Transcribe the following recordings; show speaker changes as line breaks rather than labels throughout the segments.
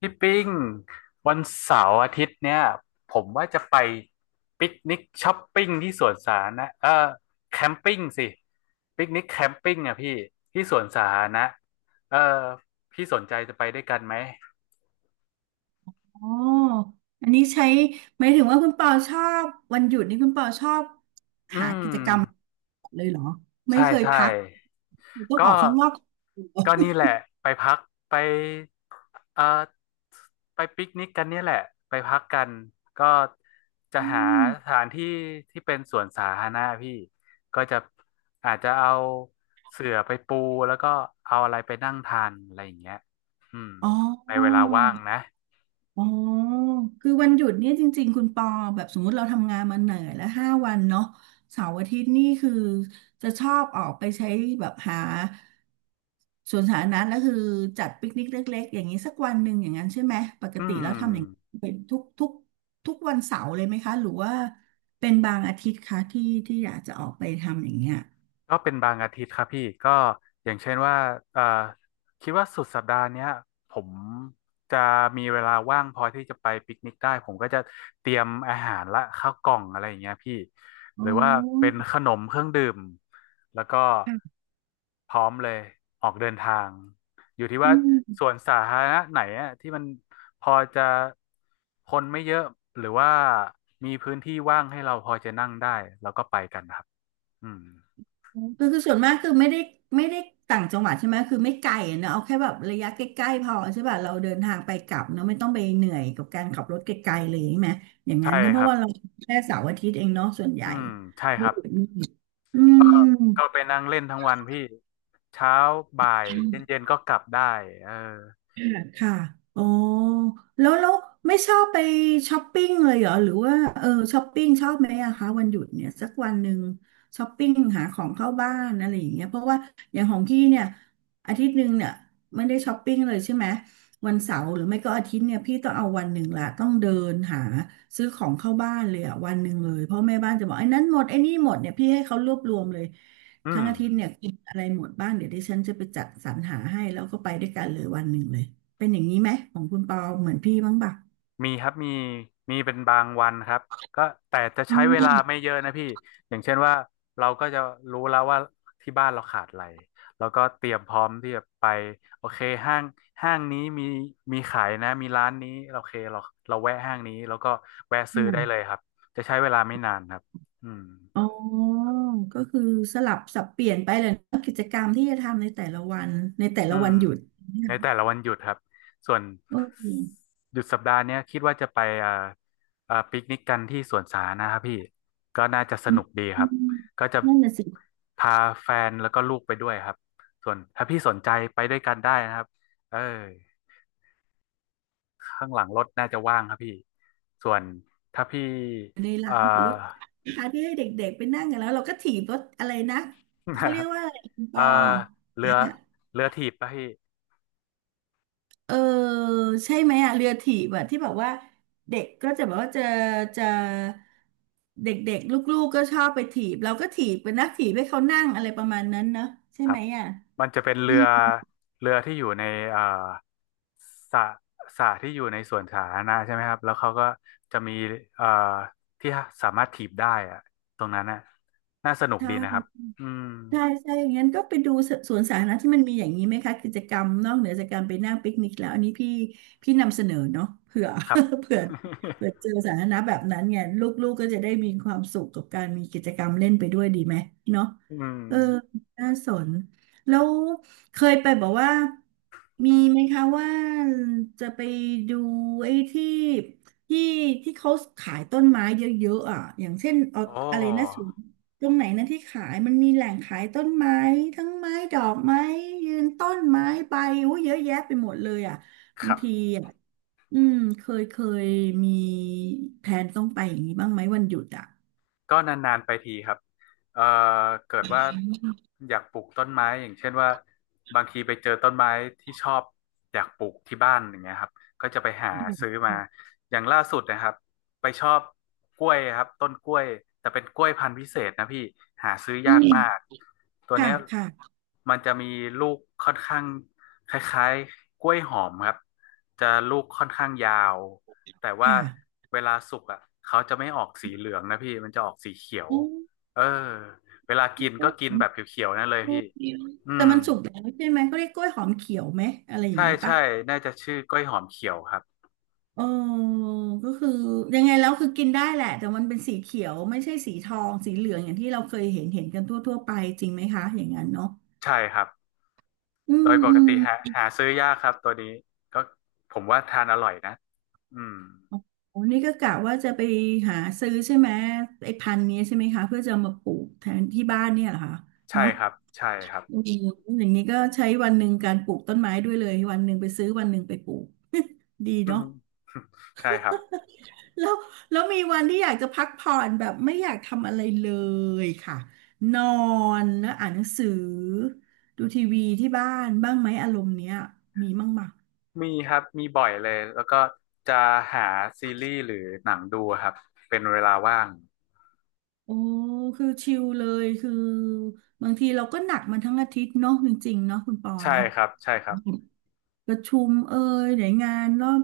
พี่ปิ้งวันเสาร์อาทิตย์เนี่ยผมว่าจะไปปิกนิกช้อปปิ้งที่สวนสาธารณะแคมปิ้งสิปิกนิกแคมปิ้งอ่ะพี่ที่สวนสาธารณะเออพี่สนใจจะไปด้วยกันไหม
อ๋ออันนี้ใช้หมายถึงว่าคุณเปาชอบวันหยุดนี่คุณเปาชอบ
อื
หา
ม
กิจกรรมเลยเหรอไม่
ใช่
เคย
ใช่
พักต้องอ
ก็
อกข้างนอก
ก็นี่แหละไปพักไปเอ่อไปปิกนิกกันเนี่ยแหละไปพักกันก็จะ
อื
หา
ม
สถานที่ที่เป็นสวนสาธารณะพี่ก็จะอาจจะเอาเสื่อไปปูแล้วก็เอาอะไรไปนั่งทานอะไรอย่างเงี้ยอืม
อ๋อ
ในเวลาว่างนะ
อ๋อคือวันหยุดเนี่ยจริงๆ คุณปอแบบสมมุติเราทำงานมาเหนื่อยแล้วห้าวันเนาะเสาร์อาทิตย์นี่คือจะชอบออกไปใช้แบบหาสวนสาธารณะแล้วคือจัดปิกนิกเล็กๆอย่างนี้สักวันหนึ่งอย่างนั้นใช่ไหมปก
อื
ติแล้ว
ม
ทำอย่างเป็นทุกทุกวันเสาร์เลยไหมคะหรือว่าเป็นบางอาทิตย์คะที่ที่อยากจะออกไปทำอย่างเงี้ย
ก็เป็นบางอาทิตย์ครับพี่ก็อย่างเช่นว่าเอ่อคิดว่าสุดสัปดาห์เนี้ยผมจะมีเวลาว่างพอที่จะไปปิกนิกได้ผมก็จะเตรียมอาหารและข้าวกล่องอะไรอย่างเงี้ยพี่หรือ
โอ้
ว่าเป็นขนมเครื่องดื่มแล้วก็
ค่ะ
พร้อมเลยออกเดินทางอยู่ที่
อื
ว่าสว
ม
นสาธารณะไหนอะที่มันพอจะคนไม่เยอะหรือว่ามีพื้นที่ว่างให้เราพอจะนั่งได้แล้วก็ไปกันครับอืม
คือส่วนมากคือไม่ได้ต่างจังหวัดใช่ไหมคือไม่ไกลอะเนอะเอาแค่แบบระยะใกล้ๆพอใช่ป่ะเราเดินทางไปกลับเนอะไม่ต้องไปเหนื่อยกับการขับรถไกลๆเลยใช่ไหมอย่าง
ใช่
นั้นถ้ะเพ
ครั
ราะ
บ
ว่าเราแค่เสาร์อาทิตย์เองเนาะส่วนให
อื
ญ่
มใช่ครับ
อื
ก็ก็
ม
ไปนั่งเล่นทั้งวันพี่เช้าบ่ายเย็นๆก็กลับได้เออ
ค่ะค่ะอ๋อแล้วไม่ชอบไปช้อปปิ้งเลยเหรอหรือว่าช้อปปิ้งชอบไหมอะคะวันหยุดเนี่ยสักวันหนึ่งช้อปปิ้งหาของเข้าบ้านอะไรอย่างเงี้ยเพราะว่าอย่างของพี่เนี่ยอาทิตย์หนึ่งเนี่ยไม่ได้ช้อปปิ้งเลยใช่ไหมวันเสาร์หรือไม่ก็อาทิตย์เนี่ยพี่ต้องเอาวันหนึ่งละต้องเดินหาซื้อของเข้าบ้านเลยอะวันหนึ่งเลยเพราะแม่บ้านจะบอกไอ้นั้นหมดไอ้นี่หมดเนี่ยพี่ให้เขารวบรวมเลย
อื
ทั้
ม
งอาทิตย์เนี่ยกินอะไรหมดบ้างเดี๋ยวดิฉันจะไปจัดสรรหาให้แล้วก็ไปด้วยกันเลยวันหนึ่งเลย เป็นอย่างนี้ไหมของคุณปอเหมือนพี่บ้างป่ะ
มีครับมีมีเป็นบางวันครับก็แต่จะ
อื
ใช้เวลา
ม
ไม่เยอะนะพี่อย่างเช่นว่าเราก็จะรู้แล้วว่าที่บ้านเราขาดอะไรแล้วก็เตรียมพร้อมที่จะไปโอเคห้างห้างนี้มีมีขายนะมีร้านนี้โอเคเราเราแวะห้างนี้แล้วก็แวะซื้อได้เลย
อ
ครับจะใช้เวลาไม่นานครับอืม
อ๋อ ก็คือสลับสับเปลี่ยนไปเลยนะกิจกรรมที่จะทำในแต่ละวันในแต่
อื
ละวั
ม
นหยุด
ในแต่ละวันหยุดครับส่วน
โอเค
หยุดสัปดาห์เนี้ยคิดว่าจะไปปิกนิกกันที่สวนสาธารณะครับพี่ก็น่าจะส
อืม
นุกดีค
อื
รับ
ม
ก็จะ
นั่นน่ะสิ
พาแฟนแล้วก็ลูกไปด้วยครับส่วนถ้าพี่สนใจไปด้วยกันได้นะครับเออข้างหลังรถน่าจะว่างครับพี่ส่วนถ้าพี่
อยู่ใน
เอ่อ
ร้านรถคาที่ให้เด็กๆไปนั่งกันแล้วเราก็ถีบรถอะไรนะเขาเรียก ว่าอะไรคุณป
เอ่อ
อ
เรือ เรือถีบป่ะพี่
เออใช่ไหมอะเรือถีบอะที่แบบว่าเด็กก็จะแบบว่าจะเด็กๆลูกๆก็ชอบไปถีบเราก็ถีบเป็นนักถีบให้เขานั่งอะไรประมาณนั้นเนอะใช่
ครั
ไห
บ
มอะ
มันจะเป็นเรื
อื
อ
ม
เรือที่อยู่ในเอ่อสระสระที่อยู่ในสวนสาธารณะใช่ไหมครับแล้วเขาก็จะมีเอ่อที่สามารถถีบได้อะตรงนั้นน่ะน่าสนุ
ใ
กดีนะครับ
ช่
อืม
ใช่ใช่ อย่างนั้นก็ไปดูสวนสาธารณะที่มันมีอย่างนี้ไหมคะกิจกรรมนอกเหนือจากการไปนั่งปิกนิกแล้วอันนี้พี่พี่นำเสนอเนาะเผื่อ
ครับ
เผื่อเจอสาธารณะแบบนั้นเนี่ยลูกๆกก็จะได้มีความสุขกับการมีกิจกรรมเล่นไปด้วยดีไหมเนาะ
อืม
เออน่าสนแล้วเคยไปบอกว่ามีไหมคะว่าจะไปดูไอ้ที่ที่ที่เขาขายต้นไม้เยอะๆอ่ะอย่างเช่นเอา
โอ้
อะไรนะ ตรงไหนนะที่ขายมันมีแหล่งขายต้นไม้ทั้งไม้ดอกไม้ยืนต้นไม้ใบอู้เยอะแยะไปหมดเลยอ่ะ
ค
บาง
รั
ที
บ
อ่ะอืมเคยมีแผนต้องไปอย่างนี้บ้างไหมวันหยุดอ่ะ
ก็นานๆไปทีครับเอ่อเกิดว่าอยากปลูกต้นไม้อย่างเช่นว่าบางทีไปเจอต้นไม้ที่ชอบอยากปลูกที่บ้านอย่างเงี้ยครับก็จะไปหาซื้อมาอย่างล่าสุดนะครับไปชอบกล้วยครับต้นกล้วยแต่เป็นกล้วยพันธุ์พิเศษนะพี่หาซื้อ
อื
ยาก
ม
มากตัว
ค่ะ
เนี้ย
ค่ะ
มันจะมีลูกค่อนข้างคล้ายๆกล้วยหอมครับจะลูกค่อนข้างยาว แต่
ค
ว่า
่ะ
เวลาสุกอ่ะเขาจะไม่ออกสีเหลืองนะพี่มันจะออกสีเขียว
อืม
เออเวลากิน
กล้
ก็
วย
กิ
ห
น
อ
แบบเขียวๆนั่นเลยพี่
มเขียว
อื
แต่
ม
มันสุกแล้วใช่ไหมเขาเรียกกล้วยหอมเขียวไหมอะไรอย่าง
ใช่
นี้ปะ
ใช่น่าจะชื่อกล้วยหอมเขียวครับ
เออก็คือยังไงแล้วคือกินได้แหละแต่มันเป็นสีเขียวไม่ใช่สีทองสีเหลืองอย่างที่เราเคยเห็นเห็นกันทั่วๆไปจริงไหมคะอย่างนั้นเนาะ
ใช่ครับ
อื
โด
ม
ยป
อื
ก
ม
ติหาหาซื้อยากครับตัวนี้ก็ผมว่าทานอร่อยนะอืม
โอ้นี่ก็กะว่าจะไปหาซื้อใช่ไหมไอ้พันธุ์นี้ใช่ไหมคะเพื่อจะเอามาปลูกแทนที่บ้านเนี่ยเหรอคะ
ใช่
เนาะ
ครับใช่ครับ
อืมอย่างนี้ก็ใช้วันหนึ่งการปลูกต้นไม้ด้วยเลยวันหนึ่งไปซื้อวันหนึ่งไปปลูก ดี
อื
เนาะ
มใช่ครับ
แล้วแล้วมีวันที่อยากจะพักผ่อนแบบไม่อยากทำอะไรเลยค่ะนอนแล้วอ่านหนังสือดูทีวีที่บ้านบ้างไหมอารมณ์เนี้ยมีบ้างไหม
มีครับมีบ่อยเลยแล้วก็จะหาซีรีส์หรือหนังดูครับเป็นเวลาว่าง
โอ้คือชิลเลยคือบางทีเราก็หนักมันทั้งอาทิตย์เนาะจริงๆเนาะคุณปอ
ใช่
เนาะ
ครับใช่ครับ
ประชุมเอ่ยไหนงานรอบ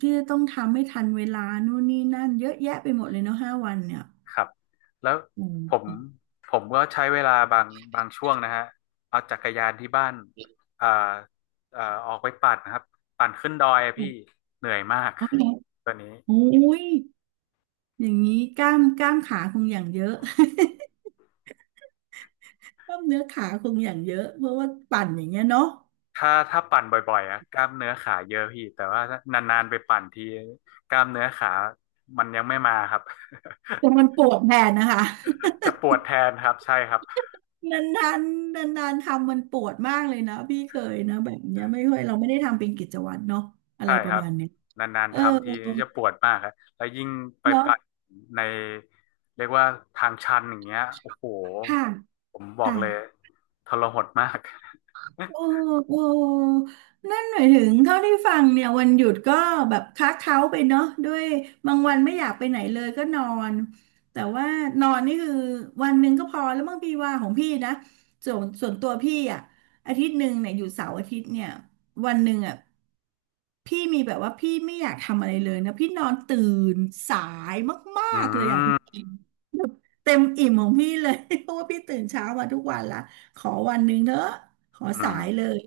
ที่จะต้องทำให้ทันเวลานู่นนี่นั่นเยอะแยะไปหมดเลยเนาะห้าวันเนี่ย
ครับแล้ว
อื
ผม
ม
ผมก็ใช้เวลาบางช่วงนะฮะเอาจักรยานที่บ้านอ่าออกไปปั่นนะครับปั่นขึ้นดอยอะพี่เหนื่อยมาก
โอเค
ตัวนี้
โอ้ยอย่างนี้กล้ามขาคงอย่างเยอะ กล้ามเนื้อขาคงอย่างเยอะเพราะว่าปั่นอย่างเงี้ยเนาะ
ถ้าปั่นบ่อยๆอะกล้ามเนื้อขาเยอะพี่แต่ว่าถ้านานๆไปปั่นทีกล้ามเนื้อขามันยังไม่มาครับ
แต่มันปวดแทนนะคะ
จะปวดแทนครับใช่ครับ
นานๆนานๆทำมันปวดมากเลยนะพี่เคยนะแบบเนี้ยไม่ค่อยเราไม่ได้ทำเป็นกิจวัตรเนาะอะ
ใช่
ไรป
ค
ระ
รับ
มาณเนี้ย
นาน
เอ
ๆ
อ
ทำทีจะปวดมากครับแล้วยิ่งไป
เนาะ
ปัดในเรียกว่าทางชันอย่างเงี้ยโอ้โห
ค่ะ
ผมบอก
ค่ะ
เลยทรหดมาก
โอ้ โอ้นั่นหมายถึงเท่าที่ฟังเนี่ยวันหยุดก็แบบค้าเค้าไปเนาะด้วยบางวันไม่อยากไปไหนเลยก็นอนแต่ว่านอนนี่คือวันหนึ่งก็พอแล้วบางพี่ว่าของพี่นะส่วนตัวพี่อ่ะอาทิตย์หนึ่งเนี่ยอยู่เสาร์อาทิตย์เนี่ยวันหนึ่งอ่ะพี่มีแบบว่าพี่ไม่อยากทำอะไรเลยนะพี่นอนตื่นสายมา
อื
กๆเลยอ่ะคุณ
ม
เต็มอิ่มของพี่เลย เพราะว่าพี่ตื่นเช้ามาทุกวันละขอวันหนึ่งเถอะขอ
อื
สา
ม
ยเลย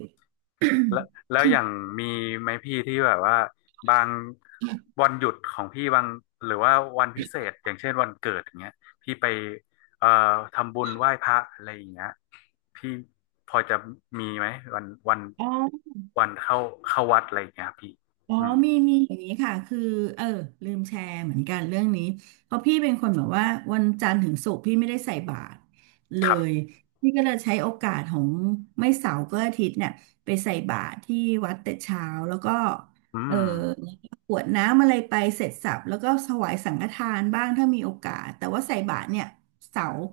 แล้วแล้วอย่างมีไหมพี่ที่แบบว่าบางวันหยุดของพี่บางหรือว่าวันพิเศษอย่างเช่นวันเกิดอย่างเงี้ยพี่ไปเอ่อทำบุญไหว้พระอะไรอย่างเงี้ยพี่พอจะมีไหมวันวัน
อ๋อ
วันเข้าเข้าวัดอะไรอย่างเงี้ยพี่
อ๋อ
อืม
มีมีอย่างนี้ค่ะคือเออลืมแชร์เหมือนกันเรื่องนี้เพราะพี่เป็นคนแบบว่าวันจันทร์ถึงศุกร์พี่ไม่ได้ใส่บาตรเล
ครั
ย
บ
พี่ก็เลยใช้โอกาสของไม่เสาร์ก็อาทิตย์เนี่ยไปใส่บาตรที่วัดแต่เช้าแล้วก็
อื
เออ
ม
แล้วก็กรวดน้ำอะไรไปเสร็จสรรพแล้วก็ถวายสังฆทานบ้างถ้ามีโอกาสแต่ว่าใส่บาตรเนี่ยเสาร์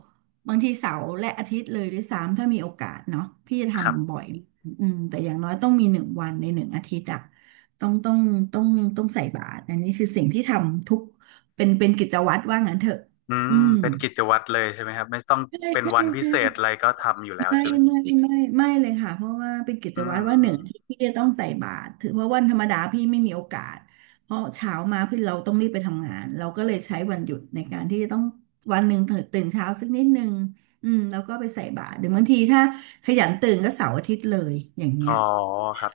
บางทีเสาร์และอาทิตย์เลยด้วยซ้ำถ้ามีโอกาสเนาะพี่จะท
ครับ
ำบ่อยอืมแต่อย่างน้อยต้องมีหนึ่งวันในหนึ่งอาทิตย์อะ ต้องต้องต้องต้องใส่บาตรอันนี้คือสิ่งที่ทำทุกเป็นกิจวัตรว่างั้นเถอะ
อื
อื
ม
ม
เป็นกิจวัตรเลยใช่ไหมครับไม่ต้อง
ใช่
เป็น
ใช่
วันพิ
ใช่
เศษอะไรก็ทำอยู่แล้ว
ไม่
ใช่ไหมพี่
ไม่ไม่เลยค่ะเพราะว่าเป็นกิจ
อื
วัตรว่าห
ม
นึ่งที่พี่จะต้องใส่บาตรถือว่าวันธรรมดาพี่ไม่มีโอกาสเพราะเช้ามาพี่เราต้องรีบไปทำงานเราก็เลยใช้วันหยุดในการที่จะต้องวันหนึ่งตื่นเช้าสักนิดนึงอืมแล้วก็ไปใส่บาตรหรือบางทีถ้าขยันตื่นก็เสาร์อาทิตย์เลยอย่าง
อ๋
เงี้
อ
ย
ครับ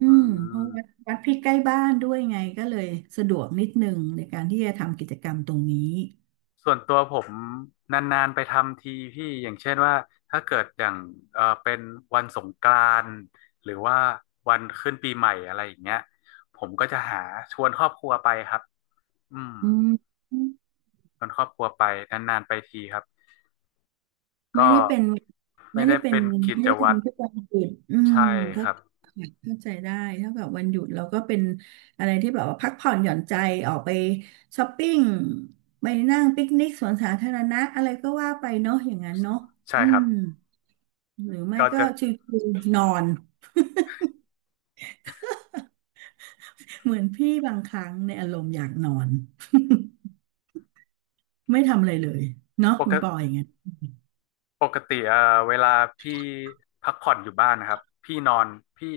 อื
อื
มเพ
ม
ราะวัดพี่ใกล้บ้านด้วยไงก็เลยสะดวกนิดนึงในการที่จะทำกิจกรรมตรงนี้
ส่วนตัวผมนานๆไปทำทีพี่อย่างเช่นว่าถ้าเกิดอย่างเออเป็นวันสงกรานต์หรือว่าวันขึ้นปีใหม่อะไรอย่างเงี้ยผมก็จะหาชวนครอบครัวไปครับอืม
อืม
ชวนครอบครัวไปนานๆไปทีครับ
ไม่
ก็
ได้เป็น
ไม่
ไม่ได้
ได้
เป็น
เป็นกิ
ไม่
จ
ได้
วัตร
ทำทุกวันหยุดอืม
ใช่
ก็
ครับ
เข้าใจได้เท่ากับวันหยุดเราก็เป็นอะไรที่แบบว่าพักผ่อนหย่อนใจออกไปช้อปปิ้งไปนั่งปิกนิกสวนสาธารณะอะไรก็ว่าไปเนาะอย่างนั้นเนาะ
ใช่
อื
ครับ
มหรือไม่
ก็
ก็
จะ
ชิวๆนอน เหมือนพี่บางครั้งในอารมณ์อยากนอน ไม่ทำอะไรเลยเนาะ
ป
คุ
ก
ณปออย่างเงี้ย
ปกติเวลาพี่พักผ่อนอยู่บ้านนะครับพี่นอนพี่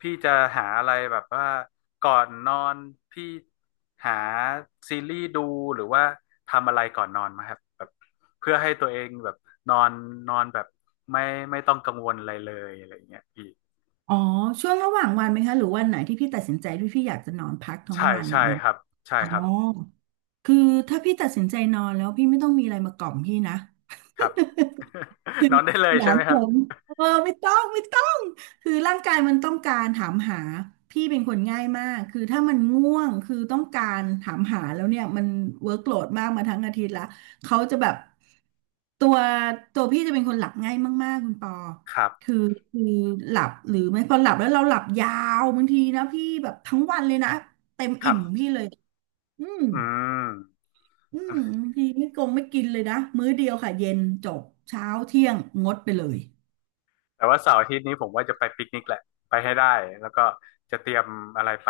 พี่จะหาอะไรแบบว่าก่อนนอนพี่หาซีรีส์ดูหรือว่าทำอะไรก่อนนอนไหมครับแบบเพื่อให้ตัวเองแบบนอนนอนแบบไม่ไม่ต้องกังวลอะไรเลยอะไรอย่างเงี้ยพี่
อ๋อช่วงระหว่างวันไหมคะหรือวันไหนที่พี่ตัดสินใจที่พี่อยากจะนอนพักทั้ง
ใช่
วันอ
ใช่
ย่างเงี้ย
ครับใช่
อ๋อ
ครับ
คือถ้าพี่ตัดสินใจนอนแล้วพี่ไม่ต้องมีอะไรมากล่อมพี่นะ
ครับ นอนได้เล ย
ห
ใช่
นาม
ไหมค
ผ
รับ
มเออไม่ต้องคือร่างกายมันต้องการถามหาพี่เป็นคนง่ายมากคือถ้ามันง่วงคือต้องการถามหาแล้วเนี่ยมันเวิร์กโหลดมากมาทั้งอาทิตย์ละเขาจะแบบตัวตัวพี่จะเป็นคนหลับง่ายมากๆคุณปอ
ครับ
คือคือหลับหรือไม่พอหลับแล้วเราหลับยาวบางทีนะพี่แบบทั้งวันเลยนะเต็ม
ครั
อิ่ม
บ
ของพี่เลยอืม
อืม
อืมบางทีไม่กงไม่กินเลยนะมื้อเดียวค่ะเย็นจบเช้าเที่ยงงดไปเลย
แต่ว่าเสาร์อาทิตย์นี้ผมว่าจะไปปิกนิกแหละไปให้ได้แล้วก็จะเตรียมอะไรไป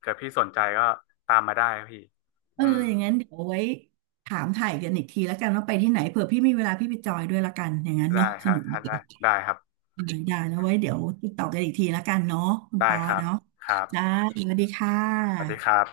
เกิดพี่สนใจก็ตามมาได้ครับพี่
เออ
อืม
อย่างนั้นเดี๋ยวเอาไว้ถามถ่ายกันอีกทีแล้วกันว่าไปที่ไหนเผื่อพี่มีเวลาพี่ไปจอยด้วยละกันอย่างนั้น
ได้
เนาะ
ค
ส
รั
นุ
บ
กดี
ได้ได้ครับ
อืมได้แล้วไว้เดี๋ยวติดต่อกันอีกทีละกันเนาะคุณ
ได้
ปอ
ครับ
เนาะ
ครั
จ้า
บ
สวัสดีค่ะ
สวัสดีครับ